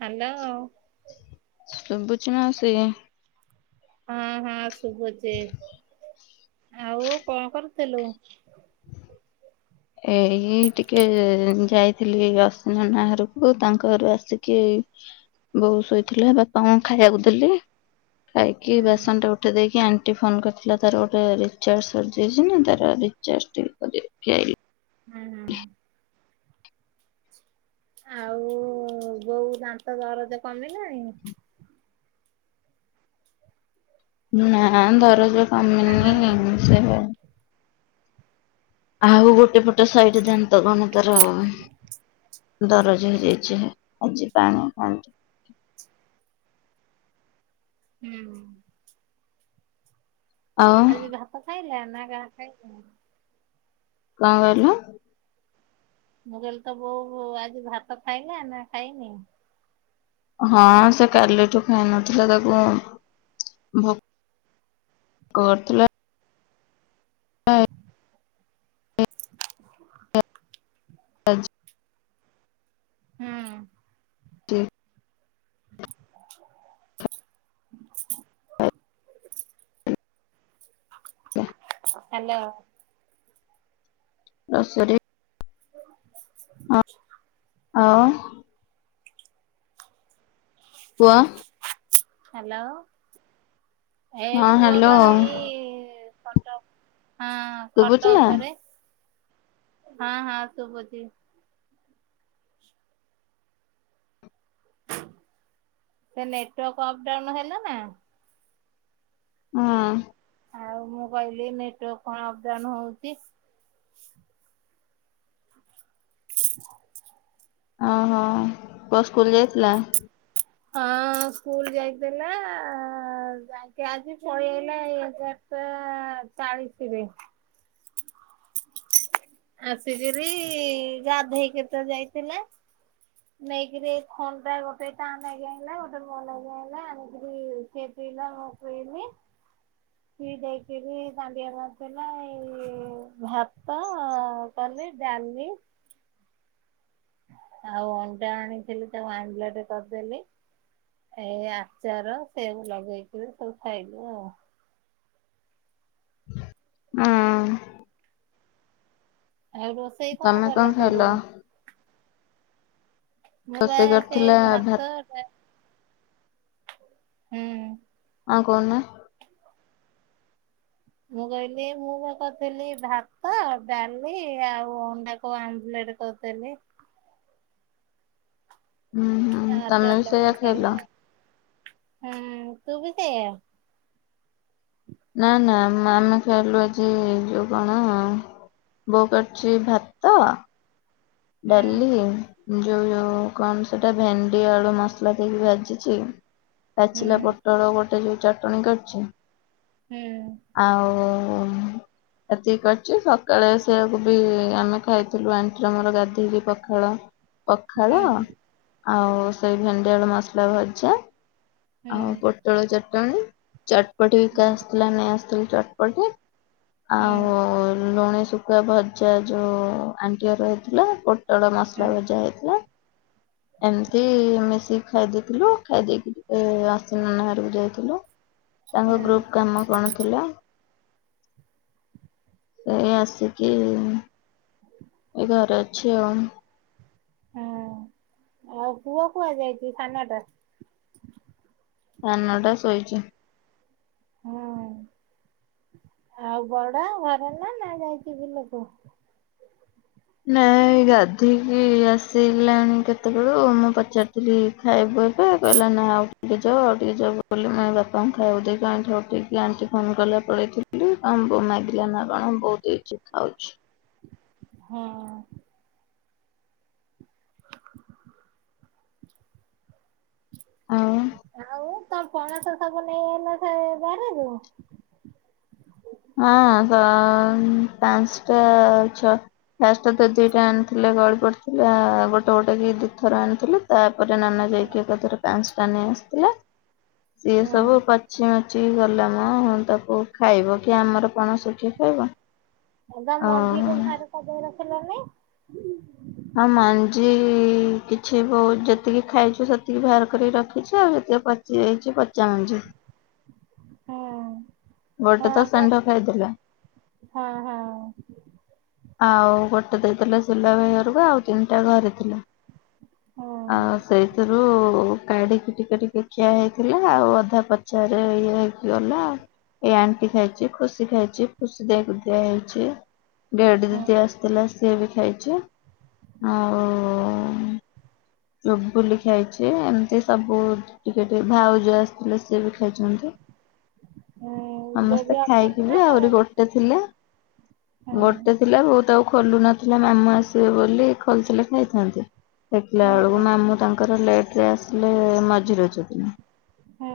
Hello. ଶୁବୁଛି ମାଉସୀ? ହଁ ହଁ ଶୁଭୁଛି, ଆଉ କଣ କରୁଥିଲୁ? ଏଇଇ ଟିକେ ଯାଇଥିଲି ଅଶି ନନା ଘରକୁ, ତାଙ୍କ ଘରୁ ଆସିକି ବୋଉ ଶୋଇଥିଲା, ବାପାଙ୍କୁ ଖାଇବାକୁ ଦେଲିି। ଖାଇକି ହୁଁ ବାସନ ଟା ଉ କାଟି ଦେଇକି ଆଣ୍ଟି ଫୋନ୍ କରିଥିଲା ତାର ଗୋଟେ ରିଚାର୍ଜ ସରିଯାଇଚିନା ତାର ରିଚାର୍ଜ ଟିକେ କରିବି। ପ୍ୟାରି ହୁଁ ହୁଁ। [inaudible] ଆଉ ବୋଉ ଦାନ୍ତ ଦରଜ କମିଲାଣି? ନା ଦରଜ ହ୍ୟାଲୋ। କମିନିି ସେପା ଆଉ ଗୋଟେ ପଟେ ସାଇଟି ଦାନ୍ତ କଣ ତାର ଦରଜ ହେଇଯାଇଚି ଆଜି କଣ ପା ହୁଁ। ଆଉ ଆଜି ଭାତ ଖାଇଲା ନା [unintelligible] କ କଇଁଲ? ମୁଁ କହିଲି ତବୋଉ ଆଜି ଭାତ ଖାଇଲା ନା ଖାଇନି? ହଁ ସେ କାଲିଠୁ ଖାଇନଥିଲା ତାକୁ ଭୋ କରୁଥିଲା [unintelligible] ହୁଁ। [unintelligible] [inaudible] ହାଲୋ। ରଶରି [unintelligible] ପୁଅ ହାଲୋ। ଏ ହଁ ହ୍ୟାଲୋ ପୁଅବା ଏଇ ଖଟ ହଁ। ଖଟ ଶୁଭୁଛି ନା ଉପରେ ହଁ ହଁ ଶୁବୁଚି। ସେ ନେଟୱାର୍କ ଅପ୍ ଡାଉନ୍ ହେଲାନା ହଁ। ଆଉ ମୁଁ କହିଲି ନେଟୱାର୍କ କଁ ଅପଡାଉନ ହଉଚି [inaudible] ଓହୋ ପୁଅ ସ୍କୁଲ୍ ଯାଇଥିଲା। [inaudible] ହଁ ସ୍କୁଲ୍ ଯାଇଥିଲା ଯାଇକି ଆଜି ପଳିଆଇଲା ଏଗାର ଟା ଚାଳିଶିରେ। ଆସିକିରି ଗାଧେଇକିତ ଯାଇଥିଲା ନେଇକିରି ଥଣ୍ଡା ଗୋଟେ ତନାଗି ଆଇଲା ଗୋଟେ ମୋନାଗି ଆଇଲା ଆଣିକିରି ସେ ପିଇଲା ମୁପିଇନି ପିଦେଇକିରି ଦାଡିଆ ମାରିଦେଲା ଏଇ ଭାତ କଲି ଡାଲି ଆଉ ଅଣ୍ଡା ଆଣିଥିଲି ତାକୁ ଆବ୍ଲେଣ୍ଡେ କରିଦେଲି। ଏ ଆଚାର ସେୟାକୁ ଲଗେଇକିରି ସବୁ ଖାଇଲୁ ଆଉ। ହଁ। ଆଉ ରୋଷେଇ କଁ ତମେ କଣ କଲ ଖାଇଲ ସବୁ? ମୁବା ରୋଷେଇ ସେଇ କରିଥିଲା ଭାତ ଡା ହୁଁ। କଁ କହୁନ? ମୁଁ କହିଲି ମୁଁବା କରିଥିଲି ଭାତ ଡାଲି ଆଉ ଅଣ୍ଡାକୁ ଆମ୍ବଲେଟ [unintelligible] ହୁଁ ହୁଁ ଆଉ ଆଚାର ତମେ ବି ଲଗେଇ ସେଇଆ ଖାଇଲି ଖାଇଲ। ହୁଁ ତୁ ବି ସେୟା। ନା ନା ମାଆମେ ଖାଇଲୁ ଆଜି ଯୋଉ କଣ? ବୋଉ କରିଛି ଭାତ, ହୁଁ ଡାଲି ଯୋଉ ଯୋଉ କଣ ସେଟା ଭେଣ୍ଡି ଆଳୁ ମସଲା ଦେଇକି ଭାଜିଛି। ହୁଁ ପାଚିଲା ପୋଟଳ ଗୋଟେ ଯୋଉ ଚଟଣି କରିଛି। ହୁଁ। ଆଉ ଏତିକି କରିଛି, ସକାଳେ ସେଇଆକୁ ବି ଆମେ ଖାଇଥିଲୁ ଆଣ୍ଟିର ମୋର ଗାଧ ଧେଇକି ପଖାଳ, ପଖାଳ ହୁଁ ଆଉ ସେଇ ଭେଣ୍ଡି ଆଳୁ ମସଲା ଭଜା। ହୁଁ ଆଉ ପୋଟଳ ଚଟଣୀ, ଚଟପଟିବିକା ହୁଁ ଆସି ପିଲା ନେଇ ଆସିଥି କ୍ଷେ ଚଟପଟି ହୁଁ ଆଉ ଲୁଣି ଶୁ କୁ ଆ ଭଜା ଯୋଉ ଆଣ୍ଟିହର ହେଇଥିଲା ପୋଟଳ ହୁଁ ମସଲା ଭଜା ହେଇଥିଲା। ଏମିତି ମିଶିକି ଖାଇ ଦେଇଥିଲୁ ଖାଇ ଦେଇକି ଆସୁନନା ଘରକୁ ଯାଇ ଥିଲୁ, ତାଙ୍କ ହଁ ଗ୍ରୁପ୍ କାମ କଣ ଥିଲା। ଏଇ ଆସିକି, ଏ ଇଘରେ ଅଛି ଆଉ। ହୁଁ, ଆଉ ପୁଅ କୁହା ଯାଇଛି ସାନ ଟା? ସାନ ଟା ଶୋଇଛି। ହୁଁ, ଆଉ ବଡ ଘରେ ନା ଯାଇଚି ବିଲ କୁ? ନାଁ ଏଇ ଗାଧୋଇକି ଆସିଲାଣି କେତେବେଳୁ ମୁଁ ପଚାରିଥିଲି ଖାଇବ ସେ କହିଲା ନା ଆଉ ଟିକେ ଯାଉ ଆଉ ଟିକେ ଯାଉ ବୋଲି ମା ବାପାଙ୍କୁ ଖାଇକୁ ଦେଇକି ଉଠକି ଆଣ୍ଟି ଫୋନ୍‌ କଲା ପଳେଇଥିଲି। ଆମ୍ବ ମାଗିଲା ନାଚ୍ଚଣ ବୋଉ ହେଇଛି ଖାଉଛି। ହୁଁ। ହଁ। [inaudible] ଆଉ ଆଉ ତମ ପଣସ ସବୁ ନେଇଆଇଲ ସେ ବାଡିରୁ? ହଁ ପାଁ ପାଞ୍ଚଟା ଛଅ ଫାଷ୍ଟ ତ ଦିଟା ଆଣିଥିଲେ ଗଳି ପଡ଼ିଥିଲାଆଉ ଗୋଟେ ଗୋଟେ କି ଦିଇଥର ଆଣିଥିଲେ। ତାପରେ ନନା ହୁଁ ଯାଇକି ଏକାଥରେ ପାଞ୍ଚିଟା ନେଇ ଆସିଥିଲେ ସିଏ ହୁଁ ସବୁ ପାଚ ପାଚି ମାଚି ଗଲାମ ତାକୁ ଖାଇବ କିଏ ଆମର ପଣସ କିଏ ଖାଇବ? ଆଭ ଓହୋ ତାମଞ୍ଜିିକି ଘରେ ସଜେଇ ରଖିଲ ନି। ହଁ ମାଞ୍ଜି କିଛି ବୋଉ ଯେତିକି ଖାଇଛୁ ସେତିକି ବାହାର କରିକି ରଖିଛୁ ଆଉ ଯେତିକି ପଚ ଯିଏ ହେଇଛି ପଚାମଞ୍ଜି। ହଁ, ଗୋଟେ ହଁ ତ ପା। ଷେଣ୍ଢ ଖାଇଦେଲା। ହଁ ହଁ। ଆଉ ଗୋଟେ ଦେଇଦେଲେ ସିଲା ଭାଇ ଘରକୁ ଆଉ ତିନିଟା ଘରେ ଥଲା, ଆଉ ହଁ ସେଇଥିରୁ କାଢିକି ଟିକେ ଟିକେ ଅଧେ ଖିଆ ହେଇଥିଲା ଆଉ ଅଧା ପଚାରେ ଇଏ ହେଇକି ଗଲା। ଏଇ ଆଣ୍ଟି ଖାଇଛି, ଖୁସି ଖାଇଛି ଖୁସି ଦେଇକୁ ଦିଆ ହେଇଛି। ଗେଡି ଦିଦି ଆସିଥିଲା ସିଏ ବି ଖାଇଛି। ଆଉ ରୁପୁଲି ଖାଇଛି ଏମିତି ସବୁ ଟିକେ ଟିକେ ଭାଉଜ ଆସିଥିଲେ ସିଏ ବି ଖାଇଛନ୍ତି। ହୁଁ ସମସ୍ତେ ଦେବି ଖାଇକି ଅଛନ୍ତି ବି ନା ଆହୁରି ପଳେଇଲେ ଗୋଟେ ଥିଲା, ଗୋଟେ ଥିଲା ବୋଉ ତାକୁ ଖୋଲୁ ନଥିଲେ ମାମୁଁ ଆସିବେ ବୋଲି, ଖୋଲିଥିଲେ ଖାଇଥାନ୍ତି। ଦେଖିଲା ହଁ ବେଳକୁ ହଁ ମାମୁଁ ତାଙ୍କର ଲେଟ୍ ରେ ଆସିଲେ ମଝି ରଜଦିନ। ହୁଁ।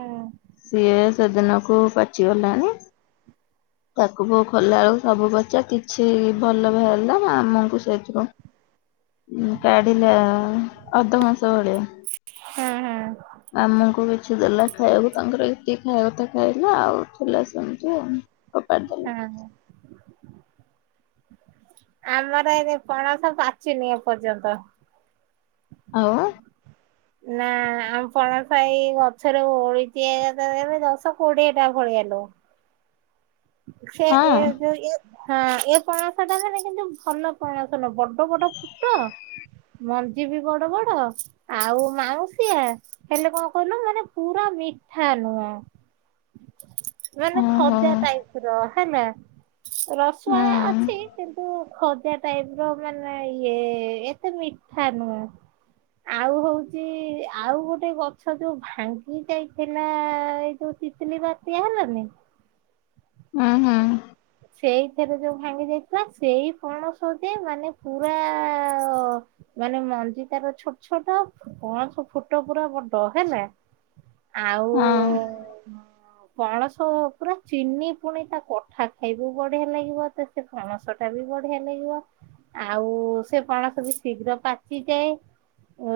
ସିଏ ସେଦିନକୁ ପାଚିଗଲାଣି। ହଁ। [inaudible] ତାକୁ ବୋଉ ଖୋଲିଲା ବେଳକୁ ସବୁ ପଚା କିଛି ଭଲ ବାହାରିଲା। ମାମୁଁଙ୍କୁ ସେଇଥିରୁ ହଁ। [inaudible] କାଢିଲା ଅଧ କଂସେ ଭଳିଆ। ହୁଁ ହୁଁ। ମାମୁଁଙ୍କୁ କିଛି ଦେଲା ଖାଇବାକୁ ତାଙ୍କର ଏତିକି ଖାଇବା କଥା ଖାଇଲେ। ଆଉ ଥିଲା ସେମିତିଆଉ। ଅପାତ୍। [inaudible] ହଁ ହଁ। ଆମର ଏବେ ପଣସ ପାଚିନି ଏପର୍ଯ୍ୟନ୍ତ। ଆଉ। ନା ଆମ ପଣସ ଏଇ ଗଛରେ ଓହଳିଚି ଏକାଥରେ ଦଶ କୋଡିଏ ଟା ଭଳିଆ ଲୋ। ଛେ ହଁ ଏ ଦୁ ଇଏ। ହଁ ଏ ପଣସଟାରେ କିନ୍ତୁ ଭଲ ପଣସ ନୁହଁ, ବଡ ବଡ ଫୁଟ ମଞ୍ଜି ବି ବଡ ବଡ ଆଉ ମାଉଁସିଆ। ହେଲେ କଣ କହିଲୁ, ମାନେ ପୁରା ମିଠା ନୁହଁ। ମାନେ ଓହୋ ଖଜା ଟାଇପ୍ ର ହେଲା ହୁଁ ରସୁଆଳିଆ ଅଛି କିନ୍ତୁ ଖଜା ଟାଇପ୍ ର ମାନେ ଇଏ ଏତେ ମିଠା ନୁହଁ। ଆଉ ହୋଉଚି ଆଉ ଗୋଟେ ଗଛ ଯୋଉ ଭାଙ୍ଗି ଯାଇଥିଲା। ଏଇ ଯୋଉ ତିତିଲି ବାତିଆ ହେଲାନି? ହୁଁ ହୁଁ। ସେଇଥିରେ ଯୋଉ ଭାଙ୍ଗି ଯାଇଥିଲା, ସେଇ ପଣସ ଯେ ମାନେ ପୁରା ଅ ମାନେ ମଞ୍ଜି ତାର ଛୋଟ ଛୋଟ ପଣସ ଫୁଟ ପୁରା ବଡ ହେଲା। ଆଉ ହଁ ପଣସ ପୁରା ଚିନି ପୁଣି ତା କଠା। ଖାଇବୁ ବଢିଆ ଲାଗିବ। ତେ ସେ ପଣସ ଟା ବି ବଢିଆ ଲାଗିବ। ଆଉ ସେ ପଣସ ବି ଶୀଘ୍ର ପାଚିଯାଏ।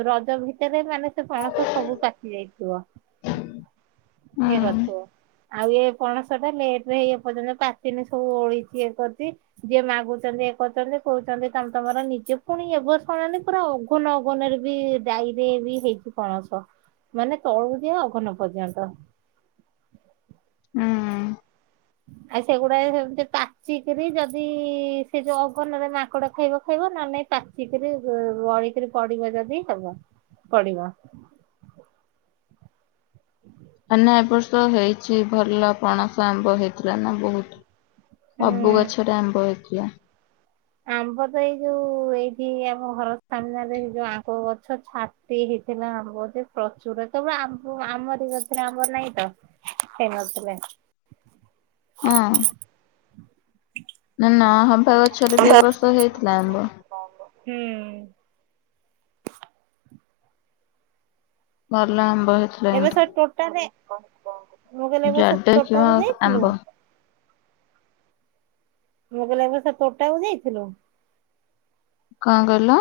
ରଜ ଭି ଭିତରେ ମାନେ ସେ ପଣସ ସବୁ ପାଚି ଯାଇଥିବ। ହୁଁ ଏ କରିଥିବ। ଆଉ ଏ ପଣସ ଟା ଲେଟରେ ଇଏ ପର୍ଯ୍ୟନ୍ତ ପାଚିନୀ। ସବୁ ଓହୋଳିଚି ଇଏ କରିଚି। ଯିଏ ମାଗୁଚନ୍ତି ଇଏ କରୁଚନ୍ତି କହୁଚନ୍ତି ତମେ ତମର ନିଜେ ପୁଣି ଏ ବର୍ଷ ମାନେଅଗ ଫୁଲ୍ ଅଗନରେ ବି ଡାଇରେ ବି ହେଇଚି ପଣସ। ମାନେ ତଳକୁ ଯେ ଅଗନ ପର୍ଯ୍ୟନ୍ତ। ଉଁ। ଆ ସେଗୁଡାଏ ହେମିତି ପାଚିକିରି ଯଦି ସେ ଯୋଉ ଅଗନରେ ମାଙ୍କଡ ଖାଇବ ଖାଇବ ନହେଲେ ନାଇଁ ପାଚିକିରି ଗଳିକିରି ପଡିବ ଯଦି ହବ ପଡିବ। [inaudible] ଆ ନା ଏ ବର୍ଷ ହେଇଚି ଭଲ ପଣସ ଆମ୍ବ ହେଇଥିଲା ନା ବହୁତ୍। ସବୁ ଗଛରେ ଆମ୍ବ ହେଇଥିଲା। ଆମ୍ବ ତ ଏଇ ଯୋଉ ଏଇଠି ଆମ ଘର ସାମ୍ନାରେ ଯୋଉ ଆମ୍ବ ଗଛ ଛା ଟି ହେଇଥିଲା ଆମ୍ବ ଯେ ପ୍ରଚୁର। କେବଳ ଆମ୍ବ ଆମରି ଗଛରେ ଆମ୍ବ ନାଇଁ ତ। ସେ ଖାଉଥିଲେ। ଅଁ। ନା ନହବା ଗଛରେ ବି ଏବ ବର୍ଷ ହେଇଥିଲା ଆମ୍ଭ। ହଁ ପା, ହୁଁ। ଭଲ ଆମ୍ବ ହେଇ ଏବେ ସେ ଟୋଟାରେ, ମୁଁ କହିଲି ଏ ବର୍ଷ ସେ ଯୁଆଡେ ଦେଖିବ ତୋଟା କୁ ଯାଇଥିଲୁ? ଆମ୍ବ ମୁଁ କହିଲି ଏ ବର୍ଷ ତୋଟାକୁ ଯାଇଥିଲୁ? କଣ କହିଲ?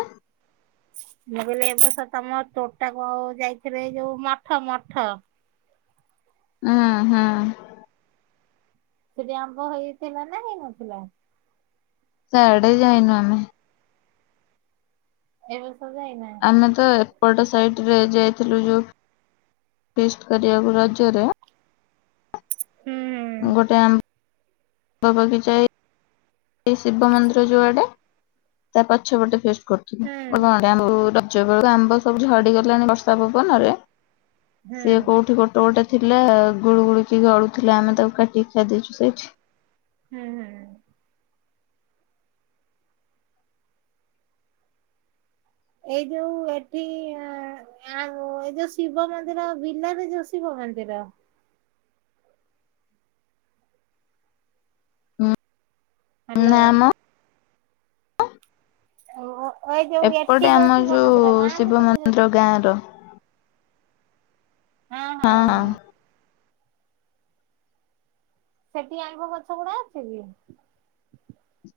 ମୁଁ କହିଲି ଏ ବର୍ଷ ତମ ତୋଟା କୁ ଆଉ ଯାଇଥିଲେ ଏ ଯୋଉ ମଠ ମଠ। ଅଁ, ହଁ। ସେଠି ଆମ୍ବ ହେଇଥିଲା ନା ହେଇନଥିଲା? ସିଆଡେ ଯାଇନୁ ଆମେ। ଏ ବର୍ଷ ଯାଇନା? ଆମେ ତ ଏପଟ ସାଇଟ୍ ରେ ଯାଇଥିଲୁ ଯୋଉ ଫିଷ୍ଟ କରିବାକୁ ରଜରେ ହୁଁ ଗୋଟେ ଆମ୍ବ ବଗିଚା ଇ ଏଇ ଶିବ ମନ୍ଦିର ଯୋଉଆଡେ ତା ପଛପଟେ ଫିଷ୍ଟ ହୁଁ କରୁଥିଲୁ ଆଉ ରଜ ବେଳ କୁ ଆମ୍ବ ସବୁ ଝଡି ଗଲାଣି ବର୍ଷା ପବନରେ ହୁଁ ସିଏ କୋଉଠି ଗୋଟେ ତୋଟେ ଥିଲା ଗୁଳୁ ଗୁଳିକି ଗଡୁ ଥିଲା ଆମେ ତାକୁ କାଟିକି ଖାଇ ଦେଇଛୁ ସେଇଠି। ହୁଁ ହୁଁଁ। ଏଇ ଯୋଉ ଏଠି ଆଉ ଏଇ ଯୋଉ ଶିବ ମନ୍ଦିର ବିଲରେ ଯୋଉ ଶିବ ମନ୍ଦିର? ହୁଁ ନା ହ୍ୟାଲୋ। ମ ଓ ହ ଏ ଯୋଉ ଏପଟେ ଏଠି ଆମ ଯଉ ଶିବ ଯୋଉ ମନ୍ଦିର ଗାଁ ଶିବ ଭିତରେ ମନ୍ଦିର ଯାଉ ଗାଁ ର ହଁ ହଁଁ ହଁ। ସେଠି ଆମ୍ବ ଗଛ ଗୁଡା ଅଛି କି?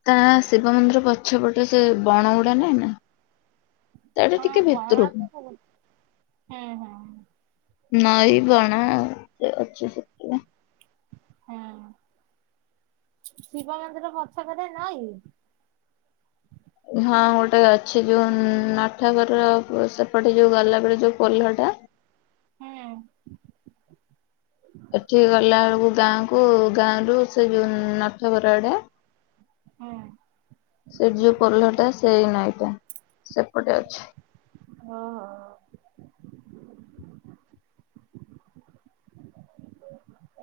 ତା ଶିବ ମନ୍ଦିର ପଛପଟେ ସେ ବଣ ଗୁଡା ନାଇଁ ନା? ତାଟା ହଁ ଟିକେ ବଣ ଭିତରକୁ ତ ଥିବ ହଁ ହଁ। ନଇଁ ବଣ ସେ ଅଛି ସେଠି ହଁ ଶିବ ମନ୍ଦିର ପଛ କରେ ନଇଁ? ହଁ ଗୋଟେ ଅଛି ଯୋଉ ନଠାଗର ସେପଟେ ଯୋଉ ଗଲାବେଳେ ଯୋଉ ପୋଲଟା ହଁ ଏଠି ଗଲା ବେଳକୁ ଗାଁକୁ ଗାଁରୁ ସେ ଯୋଉ ନଠ ଘର ଆଡ଼େ? ହଁ ସେ ଯୋଉ ପୋଲହ ଟା ସେଇ ନଇଁଟା ସେପଟେ ଅଛି। ଓହୋ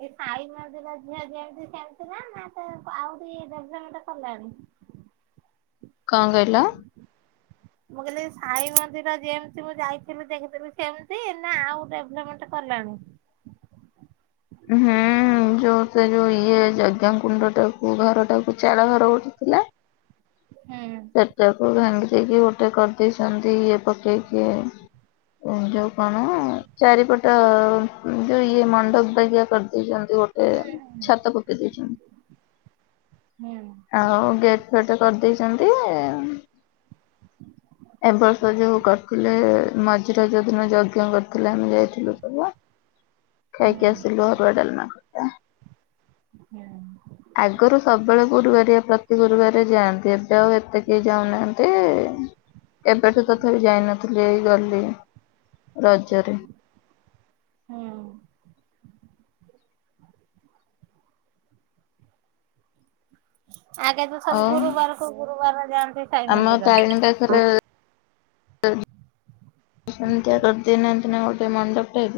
ଏ ସାଇ ମନ୍ଦିର ଝିଅ ଯେମିତି ସେମିତି ନା ନା ତାକୁ ଆହୁରି ଢ଼େଭ୍ଲମେଣ୍ଟ କଲାଣି? କଣ କହିଲ? ମୁଁ କହିଲି ସାଇ ମନ୍ଦିର ଯେମିତି ମୁଁ ଯାଇଥିଲି ଦେଖିଥିଲି ସେମିତି ନା ଆଉ ଡେଭଲପମେଣ୍ଟ କଲାଣି? ହୁଁ ଯୋଉ ସେ ଯୋଉ ଇଏ ଯଜ୍ଞ କୁଣ୍ଡ ଟାକୁ ଘର ଟାକୁ ଚାଳ ଘର ଗୋଟେ ଥିଲା? ହୁଁ। ସେଟାକୁ ଭାଙ୍ଗି ଦେଇକି ଗୋଟେ କରି କରି ଦେଇଛନ୍ତି ଇଏ ପକେଇକି ଯୋଉ କଣ ଚାରିପଟ ଯୋଉ ଇଏ ମଣ୍ଡପ ଟକିଆ କରିଦେଇଛନ୍ତି ଗୋଟେ ହୁଁ ଛାତ ପକେଇ ହୁଁ ଦେଇଛନ୍ତି। ଆଉ ଗେଟ୍ ଫେଟ କରିଦେଇଛନ୍ତି। ଏବର୍ଷ ଯୋଉ କରିଥିଲେ ମଝିରେ ଯଉ ଦିନ ଯଜ୍ଞ କରିଥିଲେ ଆମେ ଯାଇଥିଲୁ ସବୁ। କି ହୁଁ ଆସିଲୁ ଅରୁଆ ଡାଲମା ଭାତ ହୁଁ। ଆଗରୁ ସବୁବେଳେ ଗୁରୁବାରିଆ ପ୍ରତି ଗୁରୁବାରେ ଯାଆନ୍ତି ଏବେ ଆଉ ଏତେ କେହି ଯାଉନାହାନ୍ତି। ମତେ କେବେଠୁ ତଥାପି ଯାଇନଥିଲି ଏଇ ଗଲି ରଜରେ। ହଁ। ଆଗେ ତ ସବୁ ଆଉ ଗୁରୁବାରକୁ ଗୁରୁବାର ଯାଆନ୍ତି। ସାଇ ଆମ ମନ୍ଦିର। ଟାଇମ୍ ରେ ଥରେ ସେମିତିଆ କରି ଦେଇନାହାଁନ୍ତି ନା ଗୋଟେ ମଣ୍ଡପରେ